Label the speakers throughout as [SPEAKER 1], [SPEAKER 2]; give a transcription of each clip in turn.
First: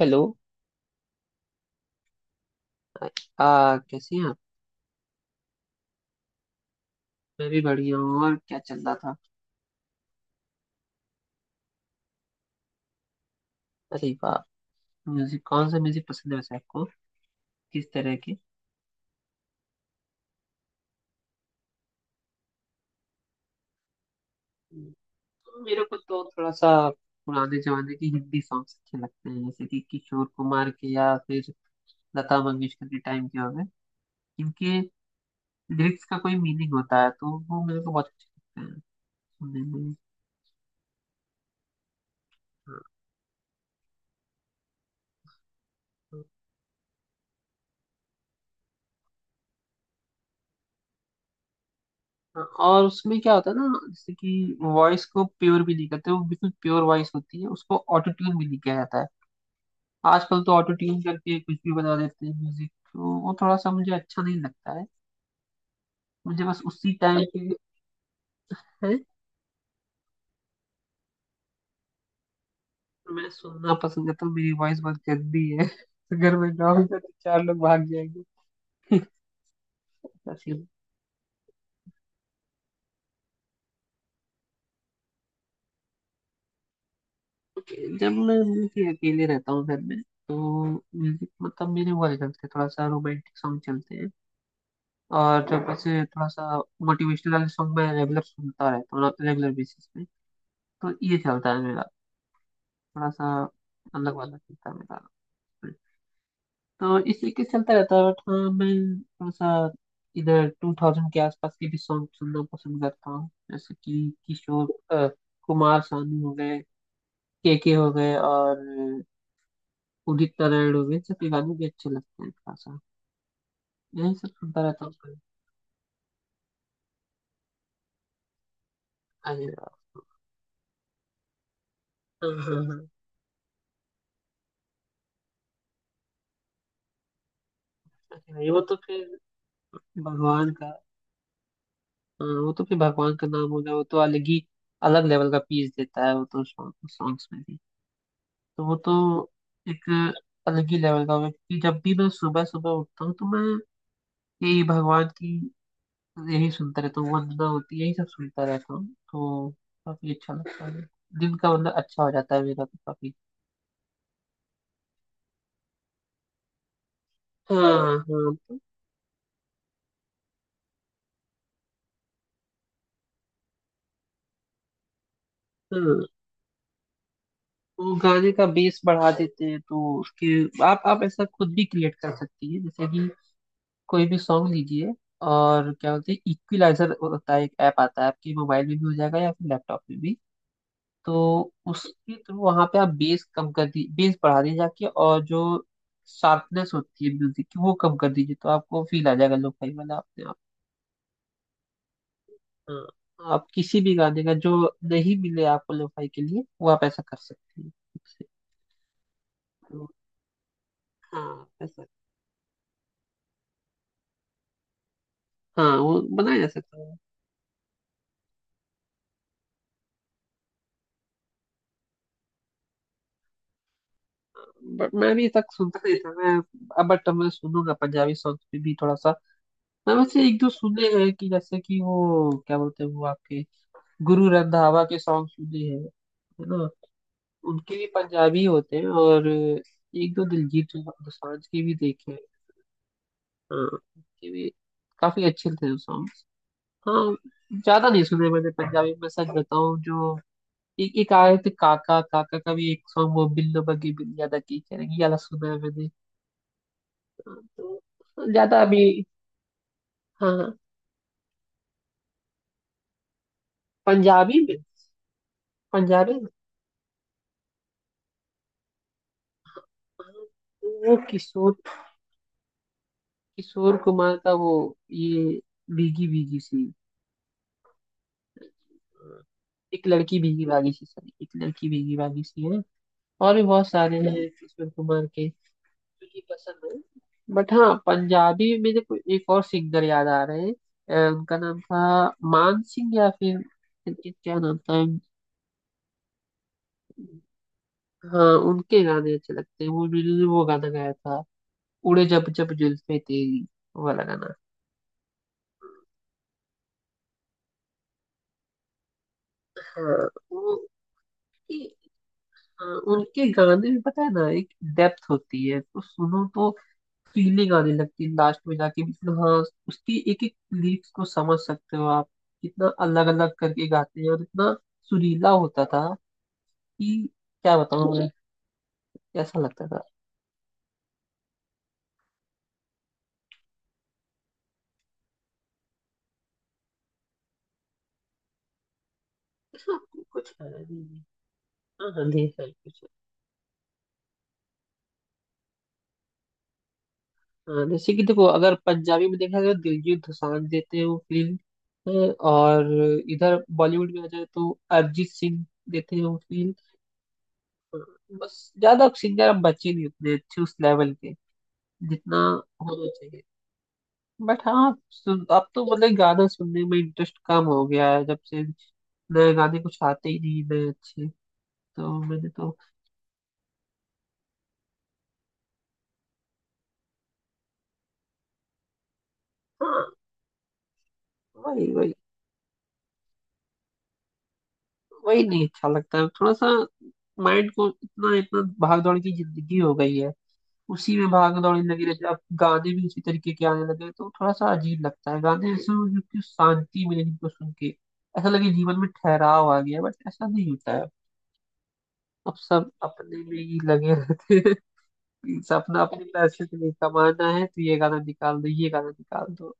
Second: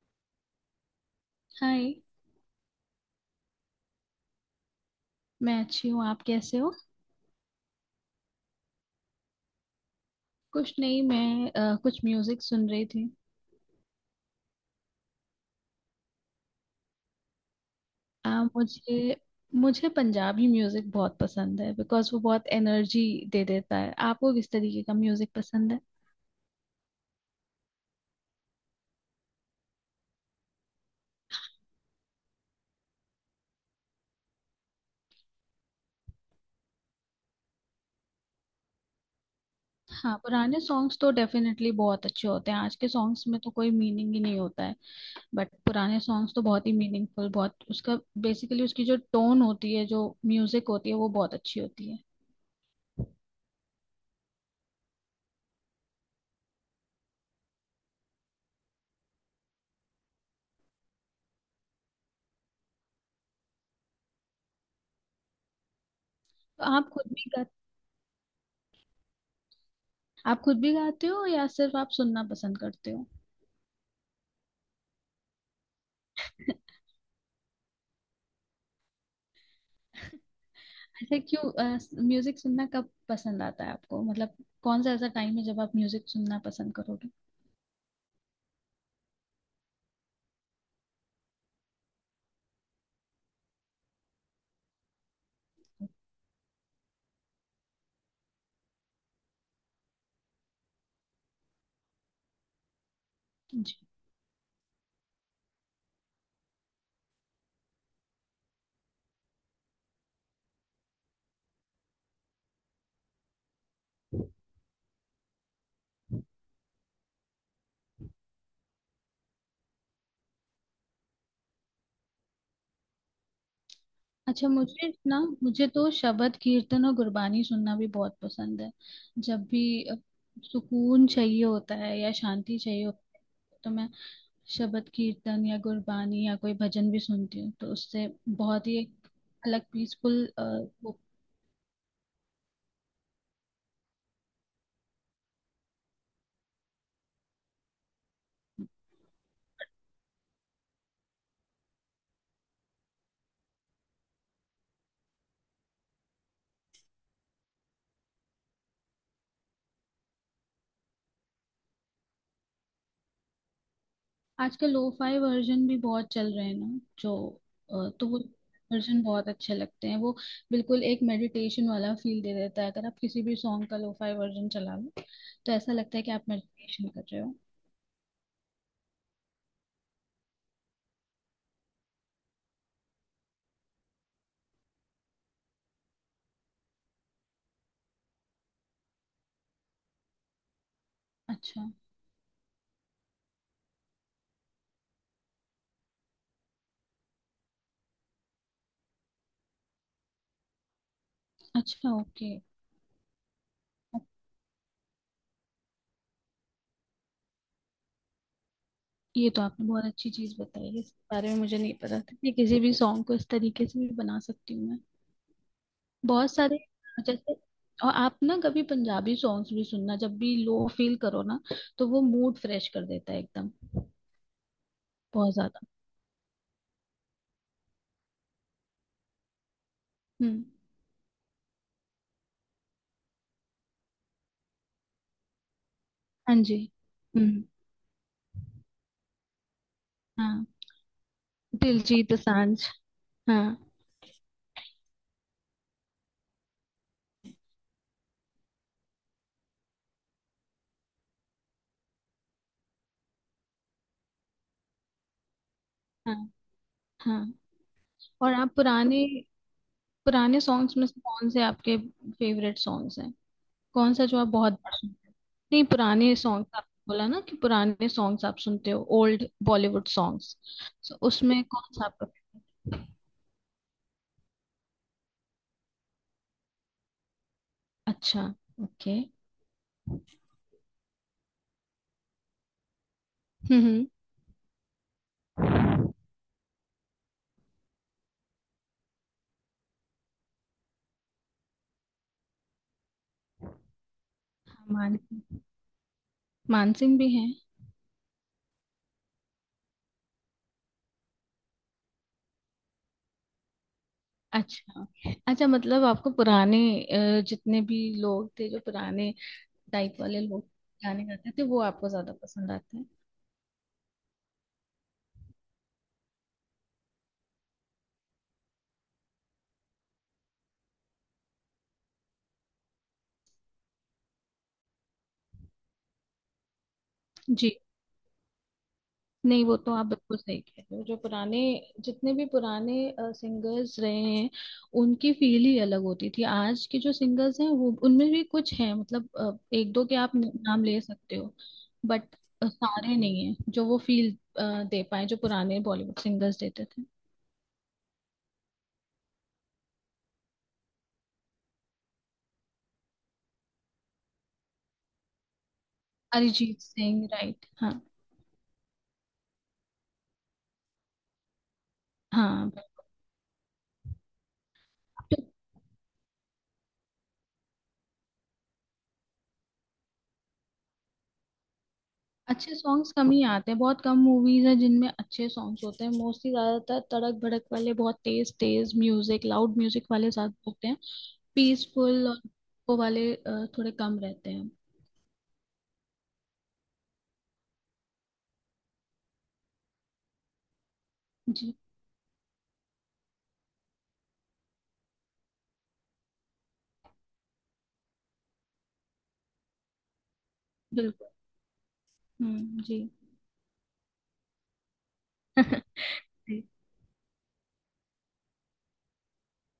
[SPEAKER 1] Hello.
[SPEAKER 2] हाय।
[SPEAKER 1] कैसे हैं आप?
[SPEAKER 2] मैं अच्छी हूँ, आप कैसे हो?
[SPEAKER 1] मैं भी बढ़िया हूँ। और क्या चल रहा था?
[SPEAKER 2] कुछ नहीं, मैं कुछ म्यूजिक सुन रही थी।
[SPEAKER 1] अरे वाह। म्यूजिक कौन सा म्यूजिक पसंद है वैसे आपको? किस तरह
[SPEAKER 2] अ,
[SPEAKER 1] के?
[SPEAKER 2] मुझे मुझे पंजाबी म्यूजिक बहुत पसंद है बिकॉज वो बहुत एनर्जी दे देता है। आपको किस तरीके का
[SPEAKER 1] हम्म,
[SPEAKER 2] म्यूजिक पसंद है?
[SPEAKER 1] मेरे को तो थोड़ा सा पुराने जमाने के हिंदी सॉन्ग्स अच्छे लगते हैं, जैसे कि किशोर कुमार के या फिर लता मंगेशकर के टाइम के हो गए। इनके लिरिक्स का कोई मीनिंग होता है तो वो मेरे को बहुत अच्छे लगते हैं सुनने में।
[SPEAKER 2] हाँ, पुराने सॉन्ग्स तो डेफिनेटली बहुत अच्छे होते हैं। आज
[SPEAKER 1] हाँ।
[SPEAKER 2] के सॉन्ग्स में तो कोई मीनिंग ही नहीं होता है। बट पुराने सॉन्ग्स तो बहुत ही मीनिंगफुल, बहुत उसका बेसिकली उसकी जो टोन होती है, जो म्यूजिक होती है वो बहुत अच्छी होती है।
[SPEAKER 1] हाँ, और उसमें क्या होता है ना, जैसे कि वॉइस को प्योर भी नहीं करते, वो बिल्कुल प्योर वॉइस होती है, उसको ऑटो ट्यून भी नहीं किया जाता है। आजकल तो ऑटो ट्यून करके कुछ भी बना देते हैं म्यूजिक, तो वो थोड़ा सा मुझे अच्छा नहीं लगता है। मुझे बस
[SPEAKER 2] तो आप
[SPEAKER 1] उसी
[SPEAKER 2] खुद
[SPEAKER 1] टाइम
[SPEAKER 2] भी
[SPEAKER 1] के
[SPEAKER 2] गा
[SPEAKER 1] लिए है।
[SPEAKER 2] आप खुद भी गाते हो या सिर्फ आप सुनना पसंद करते हो?
[SPEAKER 1] मैं सुनना पसंद करता हूँ। मेरी वॉइस बहुत गंदी है। अगर मैं गाऊंगा तो चार लोग भाग जाएंगे। ऐसा सीन।
[SPEAKER 2] ऐसे क्यों? म्यूजिक सुनना कब पसंद आता है आपको, मतलब कौन सा ऐसा टाइम है जब आप म्यूजिक सुनना पसंद करोगे?
[SPEAKER 1] जब मैं कि अकेले रहता हूँ घर में, तो म्यूजिक मतलब मेरे वाले चलते हैं, थोड़ा सा रोमांटिक सॉन्ग चलते हैं। और जब ऐसे थोड़ा सा मोटिवेशनल वाले सॉन्ग, मैं रेगुलर सुनता रहता हूँ, रेगुलर बेसिस पे। तो ये चलता है मेरा, थोड़ा सा
[SPEAKER 2] जी।
[SPEAKER 1] अलग वाला चलता है मेरा। हाँ, इसी के चलता रहता है। बट हाँ, मैं थोड़ा सा इधर 2000 के आसपास के भी सॉन्ग सुनना पसंद करता हूँ, जैसे कि किशोर कुमार सानू हो गए, के हो गए, और उदित नारायण हो गए। सबके गाने भी अच्छे लगते हैं। थोड़ा सा यही सब
[SPEAKER 2] अच्छा,
[SPEAKER 1] सुनता रहता
[SPEAKER 2] मुझे
[SPEAKER 1] हूँ कभी।
[SPEAKER 2] ना मुझे तो शबद कीर्तन और गुरबानी सुनना भी बहुत पसंद है। जब
[SPEAKER 1] अरे
[SPEAKER 2] भी
[SPEAKER 1] वाह।
[SPEAKER 2] सुकून चाहिए होता है या
[SPEAKER 1] हाँ हाँ
[SPEAKER 2] शांति चाहिए
[SPEAKER 1] हाँ।
[SPEAKER 2] होती है तो मैं शबद कीर्तन या गुरबानी या कोई भजन भी सुनती हूँ, तो उससे
[SPEAKER 1] अरे भाई, वो
[SPEAKER 2] बहुत
[SPEAKER 1] तो
[SPEAKER 2] ही
[SPEAKER 1] फिर
[SPEAKER 2] एक अलग पीसफुल।
[SPEAKER 1] भगवान का। हाँ, वो तो फिर भगवान का नाम हो गया। वो तो अलग ही अलग लेवल का पीस देता है, वो तो सॉन्ग सॉन्ग्स में। तो वो तो एक अलग ही लेवल का होगा, क्योंकि जब भी मैं सुबह सुबह उठता हूँ, तो मैं यही भगवान की, यही सुनता रहता हूँ, वंदना होती है, यही सब सुनता रहता हूँ। तो काफी अच्छा लगता है, दिन का मतलब अच्छा हो जाता है मेरा तो, काफी।
[SPEAKER 2] आजकल लोफाई वर्जन भी बहुत चल रहे हैं ना, जो अ,
[SPEAKER 1] हाँ
[SPEAKER 2] तो वो
[SPEAKER 1] हाँ तो।
[SPEAKER 2] वर्जन बहुत अच्छे लगते हैं। वो बिल्कुल एक मेडिटेशन वाला फील दे देता है। अगर आप किसी भी सॉन्ग का लोफाई वर्जन चला लो तो ऐसा लगता है
[SPEAKER 1] हाँ,
[SPEAKER 2] कि आप मेडिटेशन कर रहे हो।
[SPEAKER 1] वो गाने का बेस बढ़ा देते हैं तो उसके आप ऐसा खुद भी क्रिएट कर सकती है। जैसे कि कोई भी सॉन्ग लीजिए, और क्या बोलते हैं, इक्विलाइजर होता है एक ऐप, आता है आपके मोबाइल में भी हो जाएगा या फिर लैपटॉप में भी। तो
[SPEAKER 2] अच्छा।
[SPEAKER 1] उसके थ्रू वहां पे आप बेस कम कर दी, बेस बढ़ा दी जाके, और जो शार्पनेस होती है म्यूजिक की वो कम कर दीजिए, तो आपको फील आ जाएगा लोफाई वाला अपने आप।
[SPEAKER 2] अच्छा, ओके।
[SPEAKER 1] हाँ, आप किसी भी गाने का जो नहीं मिले आपको लोफाई के लिए, वो आप ऐसा कर सकते हैं ठीक से।
[SPEAKER 2] ये तो आपने बहुत
[SPEAKER 1] तो
[SPEAKER 2] अच्छी चीज बताई है। इस बारे में
[SPEAKER 1] हाँ
[SPEAKER 2] मुझे नहीं
[SPEAKER 1] ऐसा।
[SPEAKER 2] पता था कि किसी भी सॉन्ग को इस तरीके से भी बना सकती हूँ मैं।
[SPEAKER 1] हाँ, वो
[SPEAKER 2] बहुत
[SPEAKER 1] बनाया जा
[SPEAKER 2] सारे,
[SPEAKER 1] सकता है।
[SPEAKER 2] जैसे, और आप ना कभी पंजाबी सॉन्ग्स भी सुनना जब भी लो फील करो ना, तो वो मूड फ्रेश कर देता है एकदम।
[SPEAKER 1] बट मैं भी
[SPEAKER 2] बहुत
[SPEAKER 1] तक
[SPEAKER 2] ज्यादा।
[SPEAKER 1] सुनता नहीं था। मैं अब बट मैं सुनूंगा पंजाबी सॉन्ग पे भी थोड़ा सा। मैं वैसे एक
[SPEAKER 2] हम्म।
[SPEAKER 1] दो सुने हैं, कि जैसे कि वो क्या बोलते हैं, वो आपके गुरु रंधावा के सॉन्ग सुने हैं,
[SPEAKER 2] हाँ
[SPEAKER 1] है
[SPEAKER 2] जी।
[SPEAKER 1] ना।
[SPEAKER 2] हम्म।
[SPEAKER 1] उनके भी पंजाबी होते हैं, और एक दो
[SPEAKER 2] हाँ,
[SPEAKER 1] दिलजीत दोसांझ के भी
[SPEAKER 2] दिलजीत
[SPEAKER 1] देखे हैं।
[SPEAKER 2] दोसांझ। हाँ।
[SPEAKER 1] हाँ, उनके भी काफी अच्छे थे वो सॉन्ग। हाँ। ज्यादा नहीं सुने मैंने पंजाबी में, सच बताऊं जो। एक एक आए थे, काका काका का भी एक सॉन्ग, वो बिल्लो बग्गी बिल्लिया दा की करेंगी वाला सुना है मैंने।
[SPEAKER 2] हाँ। हाँ।
[SPEAKER 1] हाँ, तो
[SPEAKER 2] और आप
[SPEAKER 1] ज्यादा अभी।
[SPEAKER 2] पुराने,
[SPEAKER 1] हाँ
[SPEAKER 2] पुराने
[SPEAKER 1] हाँ।
[SPEAKER 2] सॉन्ग्स में से कौन से आपके फेवरेट सॉन्ग्स हैं? कौन सा जो आप
[SPEAKER 1] पंजाबी
[SPEAKER 2] बहुत
[SPEAKER 1] में?
[SPEAKER 2] बार सुनते हो? नहीं,
[SPEAKER 1] पंजाबी
[SPEAKER 2] पुराने
[SPEAKER 1] में?
[SPEAKER 2] सॉन्ग्स आप बोला ना कि पुराने सॉन्ग्स आप सुनते हो, ओल्ड बॉलीवुड
[SPEAKER 1] हाँ,
[SPEAKER 2] सॉन्ग्स।
[SPEAKER 1] वो
[SPEAKER 2] तो उसमें
[SPEAKER 1] किशोर
[SPEAKER 2] कौन सा आपका favorite?
[SPEAKER 1] किशोर कुमार का वो, ये भीगी भीगी सी,
[SPEAKER 2] अच्छा। ओके।
[SPEAKER 1] एक लड़की भीगी भागी सी, सॉरी, एक लड़की भीगी भागी सी है। और भी बहुत
[SPEAKER 2] हम्म।
[SPEAKER 1] सारे हैं किशोर कुमार के, जो कि पसंद है। बट हाँ, पंजाबी में मेरे को एक और सिंगर याद आ रहे हैं। उनका नाम था मान सिंह, या फिर इनके क्या नाम
[SPEAKER 2] हाँ,
[SPEAKER 1] था।
[SPEAKER 2] मान, मानसिंह भी हैं।
[SPEAKER 1] हाँ, उनके गाने अच्छे लगते हैं वो, उन्होंने वो गाना गाया था उड़े जब जब जुल्फे तेरी, वो वाला गाना।
[SPEAKER 2] अच्छा। अच्छा, मतलब आपको पुराने जितने भी लोग थे जो पुराने
[SPEAKER 1] हाँ
[SPEAKER 2] टाइप वाले लोग
[SPEAKER 1] वो,
[SPEAKER 2] गाने गाते थे वो
[SPEAKER 1] उनके,
[SPEAKER 2] आपको ज्यादा पसंद
[SPEAKER 1] हाँ,
[SPEAKER 2] आते हैं।
[SPEAKER 1] उनके गाने में पता है ना, एक डेप्थ होती है, तो सुनो तो फीलिंग आने लगती है लास्ट में जाके, मतलब हाँ, उसकी एक एक लिरिक्स को समझ सकते हो आप, कितना अलग अलग करके गाते हैं, और इतना सुरीला होता था कि क्या
[SPEAKER 2] जी।
[SPEAKER 1] बताऊं मैं कैसा
[SPEAKER 2] नहीं, वो
[SPEAKER 1] लगता
[SPEAKER 2] तो
[SPEAKER 1] था।
[SPEAKER 2] आप बिल्कुल सही कह रहे हो। जो पुराने जितने भी पुराने सिंगर्स रहे हैं उनकी फील ही अलग होती थी। आज के जो सिंगर्स हैं वो, उनमें भी कुछ हैं मतलब एक
[SPEAKER 1] ऐसा
[SPEAKER 2] दो के आप
[SPEAKER 1] कुछ है
[SPEAKER 2] नाम ले
[SPEAKER 1] नहीं।
[SPEAKER 2] सकते हो।
[SPEAKER 1] हाँ हाँ,
[SPEAKER 2] बट
[SPEAKER 1] ढेर सारी कुछ है।
[SPEAKER 2] सारे नहीं है जो वो फील दे पाए जो पुराने बॉलीवुड सिंगर्स देते थे।
[SPEAKER 1] हाँ, जैसे कि देखो, अगर पंजाबी में देखा जाए तो दिलजीत दोसांझ देते हैं वो फील, और इधर बॉलीवुड में आ जाए तो अरिजीत सिंह देते हैं वो फील।
[SPEAKER 2] अरिजीत सिंह, राइट। हाँ।
[SPEAKER 1] बस ज्यादा सिंगर अब बचे नहीं, उतने अच्छे उस लेवल के जितना
[SPEAKER 2] हाँ।
[SPEAKER 1] होना चाहिए। बट हाँ सुन, अब तो मतलब गाना सुनने में इंटरेस्ट कम हो गया है, जब से नए गाने कुछ आते ही नहीं, नए अच्छे। तो मैंने
[SPEAKER 2] अच्छे
[SPEAKER 1] तो।
[SPEAKER 2] सॉन्ग्स कम ही आते हैं। बहुत कम मूवीज हैं जिनमें अच्छे सॉन्ग्स होते हैं। मोस्टली ज्यादातर तड़क भड़क वाले, बहुत तेज तेज म्यूजिक, लाउड
[SPEAKER 1] हाँ
[SPEAKER 2] म्यूजिक वाले ज्यादा होते हैं।
[SPEAKER 1] वही वही।
[SPEAKER 2] पीसफुल और वो वाले थोड़े कम रहते हैं।
[SPEAKER 1] वही नहीं अच्छा लगता है, थोड़ा सा माइंड को इतना इतना, भाग दौड़ की जिंदगी हो गई है, उसी में भाग
[SPEAKER 2] जी।
[SPEAKER 1] दौड़ लगी रहती है, अब गाने भी उसी तरीके के आने लगे हैं, तो थोड़ा सा अजीब लगता है। गाने ऐसे हों जो कि शांति मिले जिनको सुन के, ऐसा लगे जीवन में ठहराव आ गया, बट ऐसा नहीं होता है।
[SPEAKER 2] बिल्कुल।
[SPEAKER 1] अब सब
[SPEAKER 2] जी।
[SPEAKER 1] अपने में ही लगे रहते हैं। सपना अपने
[SPEAKER 2] जी।
[SPEAKER 1] पैसे से नहीं कमाना है तो ये गाना निकाल दो, ये गाना निकाल दो।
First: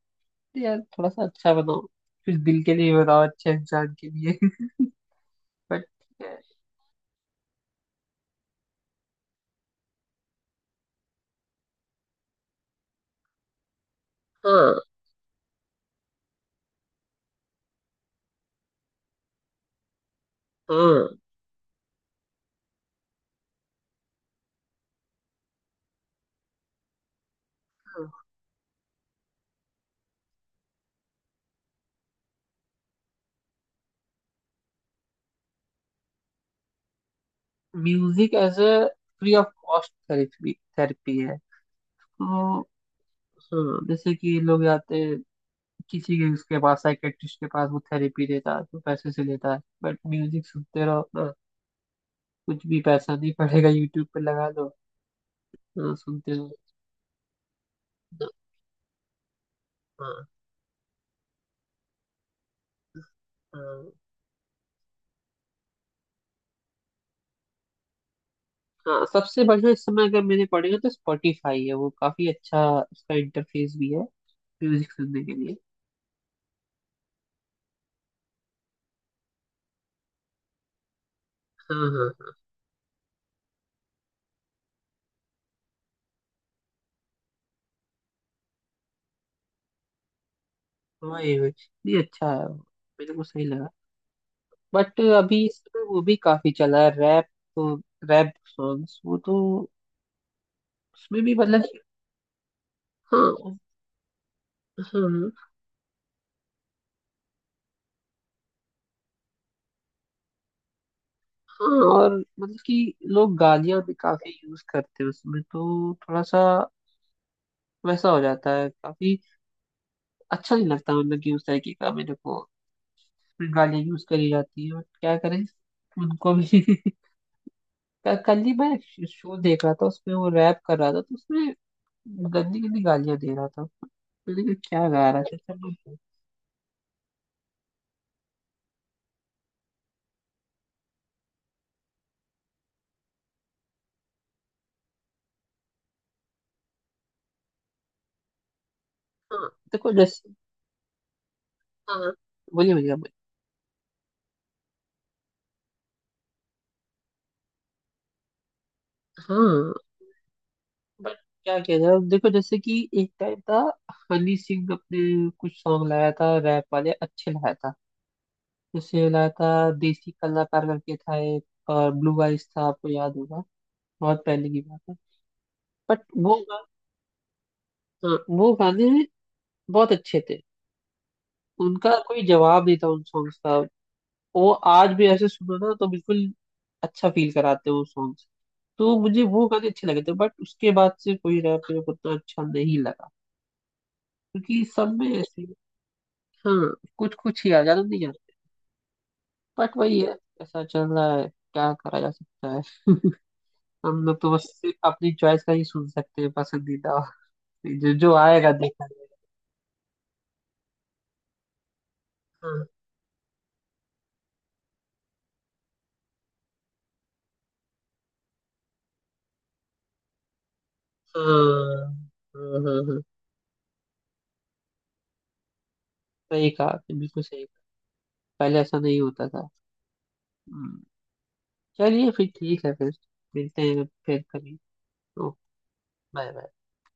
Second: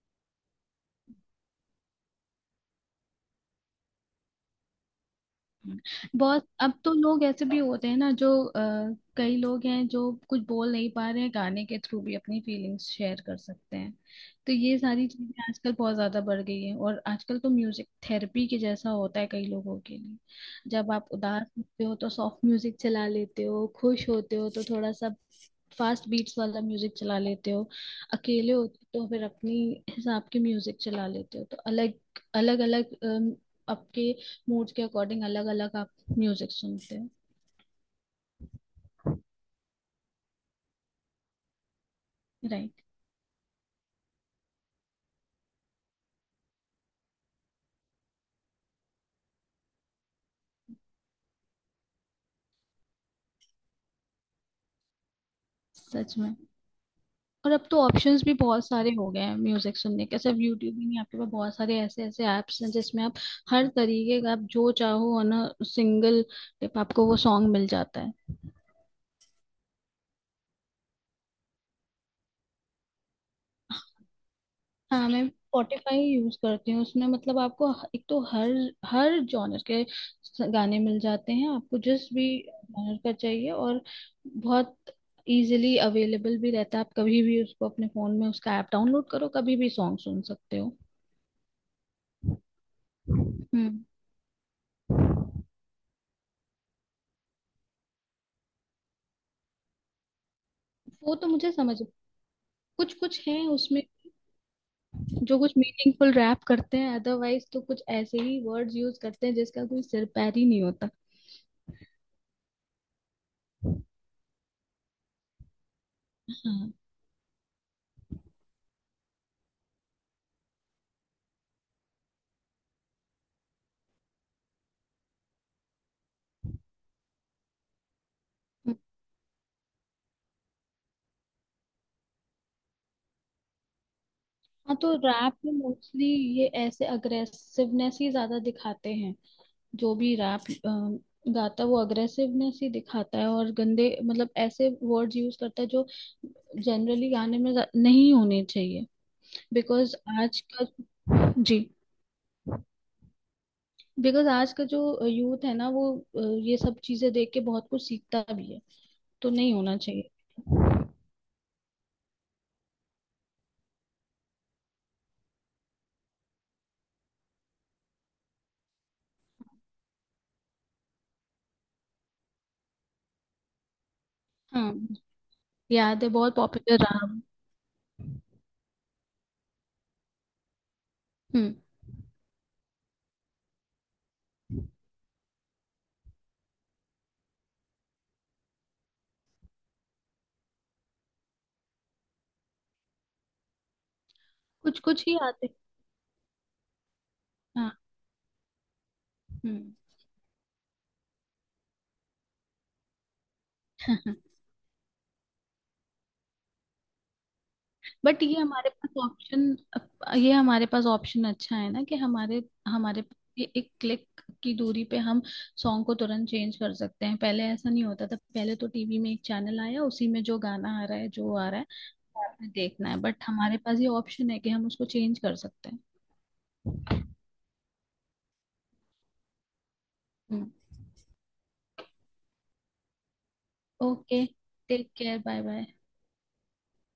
[SPEAKER 1] यार थोड़ा सा अच्छा बनाओ, कुछ दिल के लिए बनाओ, अच्छे इंसान के लिए। बट ठीक है।
[SPEAKER 2] बहुत। अब तो लोग ऐसे भी होते हैं ना, जो कई लोग हैं जो कुछ बोल नहीं पा रहे हैं, गाने के थ्रू भी अपनी फीलिंग्स शेयर कर सकते हैं। तो ये
[SPEAKER 1] हाँ
[SPEAKER 2] सारी चीजें आजकल बहुत ज्यादा बढ़ गई है, और आजकल तो म्यूजिक थेरेपी के जैसा होता है कई लोगों के लिए। जब आप
[SPEAKER 1] हाँ।
[SPEAKER 2] उदास होते हो तो सॉफ्ट म्यूजिक चला लेते हो, खुश होते हो तो थोड़ा सा फास्ट बीट्स वाला म्यूजिक चला लेते हो, अकेले होते हो तो फिर अपनी हिसाब के म्यूजिक चला लेते हो। तो अलग अलग अलग आपके मूड के अकॉर्डिंग अलग अलग आप म्यूजिक सुनते हो।
[SPEAKER 1] Music as a free of cost therapy, therapy है तो।
[SPEAKER 2] राइट।
[SPEAKER 1] हाँ, जैसे कि लोग जाते हैं किसी के, उसके पास साइकेट्रिस्ट के पास, वो थेरेपी देता है तो पैसे से लेता है, बट म्यूजिक सुनते रहो ना, कुछ भी पैसा नहीं पड़ेगा, यूट्यूब पे लगा दो। हाँ,
[SPEAKER 2] सच
[SPEAKER 1] सुनते
[SPEAKER 2] में।
[SPEAKER 1] रहो
[SPEAKER 2] और अब तो ऑप्शंस
[SPEAKER 1] ना।
[SPEAKER 2] भी बहुत सारे हो गए हैं म्यूजिक सुनने के,
[SPEAKER 1] हाँ
[SPEAKER 2] सिर्फ यूट्यूब ही नहीं, आपके पास बहुत सारे ऐसे ऐसे ऐप्स हैं जिसमें आप हर
[SPEAKER 1] हाँ
[SPEAKER 2] तरीके का, आप जो चाहो, ऑन अ सिंगल टिप आपको वो सॉन्ग मिल जाता है।
[SPEAKER 1] हाँ। सबसे बढ़िया इस समय अगर मैंने पड़ेगा तो स्पॉटिफाई है, वो काफी अच्छा, उसका इंटरफेस भी है, म्यूजिक
[SPEAKER 2] हाँ,
[SPEAKER 1] सुनने
[SPEAKER 2] मैं
[SPEAKER 1] के लिए।
[SPEAKER 2] स्पॉटिफाई यूज करती हूँ। उसमें मतलब आपको एक तो हर हर जॉनर के गाने मिल जाते हैं, आपको
[SPEAKER 1] हाँ
[SPEAKER 2] जिस भी
[SPEAKER 1] हाँ
[SPEAKER 2] जॉनर का चाहिए। और बहुत इजीली अवेलेबल भी रहता है। आप कभी भी उसको अपने फोन में उसका ऐप डाउनलोड करो, कभी भी सॉन्ग सुन सकते हो।
[SPEAKER 1] हाँ। वही वही। नहीं, अच्छा है वो, मेरे को सही लगा।
[SPEAKER 2] हम्म।
[SPEAKER 1] बट अभी इस समय वो भी काफी चला है रैप, तो रैप सॉन्ग्स, वो तो
[SPEAKER 2] वो
[SPEAKER 1] उसमें
[SPEAKER 2] तो
[SPEAKER 1] भी
[SPEAKER 2] मुझे
[SPEAKER 1] मतलब
[SPEAKER 2] समझ,
[SPEAKER 1] कि-
[SPEAKER 2] कुछ कुछ हैं
[SPEAKER 1] हाँ
[SPEAKER 2] उसमें
[SPEAKER 1] हाँ
[SPEAKER 2] जो कुछ मीनिंगफुल रैप करते हैं, अदरवाइज तो कुछ ऐसे ही वर्ड्स यूज करते हैं जिसका कोई सिर पैर ही नहीं होता।
[SPEAKER 1] हाँ। और मतलब कि लोग गालियां भी काफी यूज करते हैं उसमें, तो थोड़ा सा
[SPEAKER 2] हाँ।
[SPEAKER 1] वैसा हो जाता है काफी। अच्छा नहीं लगता मतलब कि उस तरीके का मेरे को। गाली यूज करी जाती है, बट क्या करें उनको भी। कल ही मैं शो देख रहा था, उसमें वो रैप कर रहा था, तो उसमें गंदी गंदी गालियां दे रहा था, तो देखो
[SPEAKER 2] हाँ,
[SPEAKER 1] क्या
[SPEAKER 2] तो
[SPEAKER 1] गा रहा
[SPEAKER 2] रैप
[SPEAKER 1] था
[SPEAKER 2] में
[SPEAKER 1] सब लोग-
[SPEAKER 2] मोस्टली ये ऐसे अग्रेसिवनेस ही ज्यादा दिखाते हैं। जो भी रैप गाता है वो अग्रेसिवनेस ही दिखाता है और गंदे, मतलब ऐसे वर्ड्स यूज करता है जो जनरली गाने में नहीं होने चाहिए।
[SPEAKER 1] हाँ देखो
[SPEAKER 2] बिकॉज
[SPEAKER 1] जैसे।
[SPEAKER 2] आज का जी।
[SPEAKER 1] हाँ, बोलिए बोलिए, आप बोलिए।
[SPEAKER 2] बिकॉज आज का जो यूथ है ना वो अ, ये सब चीजें देख के बहुत कुछ सीखता भी है, तो नहीं
[SPEAKER 1] हाँ,
[SPEAKER 2] होना चाहिए।
[SPEAKER 1] बट क्या किया जाए, अब देखो जैसे कि एक टाइम था, हनी सिंह अपने कुछ सॉन्ग लाया था रैप वाले, अच्छे लाया था, जैसे लाया था देसी कलाकार करके था एक, और ब्लू आइज था, आपको याद होगा, बहुत पहले की
[SPEAKER 2] हाँ,
[SPEAKER 1] बात है।
[SPEAKER 2] याद
[SPEAKER 1] बट
[SPEAKER 2] है। बहुत
[SPEAKER 1] वो,
[SPEAKER 2] पॉपुलर रहा।
[SPEAKER 1] हाँ, वो गाने बहुत अच्छे थे,
[SPEAKER 2] हम्म।
[SPEAKER 1] उनका कोई जवाब नहीं था उन सॉन्ग्स का। वो आज भी ऐसे सुनो ना तो बिल्कुल अच्छा फील कराते हैं वो सॉन्ग्स। तो मुझे वो गाने अच्छे लगे थे, बट उसके बाद से कोई रैप मेरे को उतना अच्छा नहीं लगा, क्योंकि
[SPEAKER 2] कुछ
[SPEAKER 1] सब
[SPEAKER 2] कुछ
[SPEAKER 1] में
[SPEAKER 2] ही
[SPEAKER 1] ऐसे।
[SPEAKER 2] आते।
[SPEAKER 1] हाँ, कुछ कुछ ही आ,
[SPEAKER 2] हाँ।
[SPEAKER 1] ज्यादा नहीं आते।
[SPEAKER 2] हम्म।
[SPEAKER 1] बट वही है, ऐसा चल रहा है, क्या करा जा सकता है। हम लोग तो बस अपनी चॉइस का ही सुन सकते हैं, पसंदीदा जो जो
[SPEAKER 2] बट ये
[SPEAKER 1] आएगा
[SPEAKER 2] हमारे
[SPEAKER 1] देखा
[SPEAKER 2] पास
[SPEAKER 1] जाएगा।
[SPEAKER 2] ऑप्शन, अच्छा है ना कि हमारे
[SPEAKER 1] हाँ
[SPEAKER 2] हमारे ये एक क्लिक की दूरी पे हम सॉन्ग को तुरंत चेंज कर सकते हैं। पहले ऐसा नहीं होता था। पहले तो टीवी में एक चैनल आया, उसी में जो गाना आ रहा है जो आ रहा है
[SPEAKER 1] हाँ
[SPEAKER 2] वो आपने
[SPEAKER 1] हाँ हाँ
[SPEAKER 2] देखना
[SPEAKER 1] हाँ।
[SPEAKER 2] है।
[SPEAKER 1] हाँ।
[SPEAKER 2] बट हमारे पास ये ऑप्शन है कि हम उसको चेंज कर सकते हैं।
[SPEAKER 1] सही कहा आपने, बिल्कुल सही। पहले ऐसा नहीं होता था।
[SPEAKER 2] हम्म।
[SPEAKER 1] हम्म। चलिए फिर, ठीक है फिर, मिलते हैं फिर
[SPEAKER 2] ओके,
[SPEAKER 1] कभी।
[SPEAKER 2] Take care. Bye
[SPEAKER 1] okay,
[SPEAKER 2] bye.
[SPEAKER 1] Bye bye.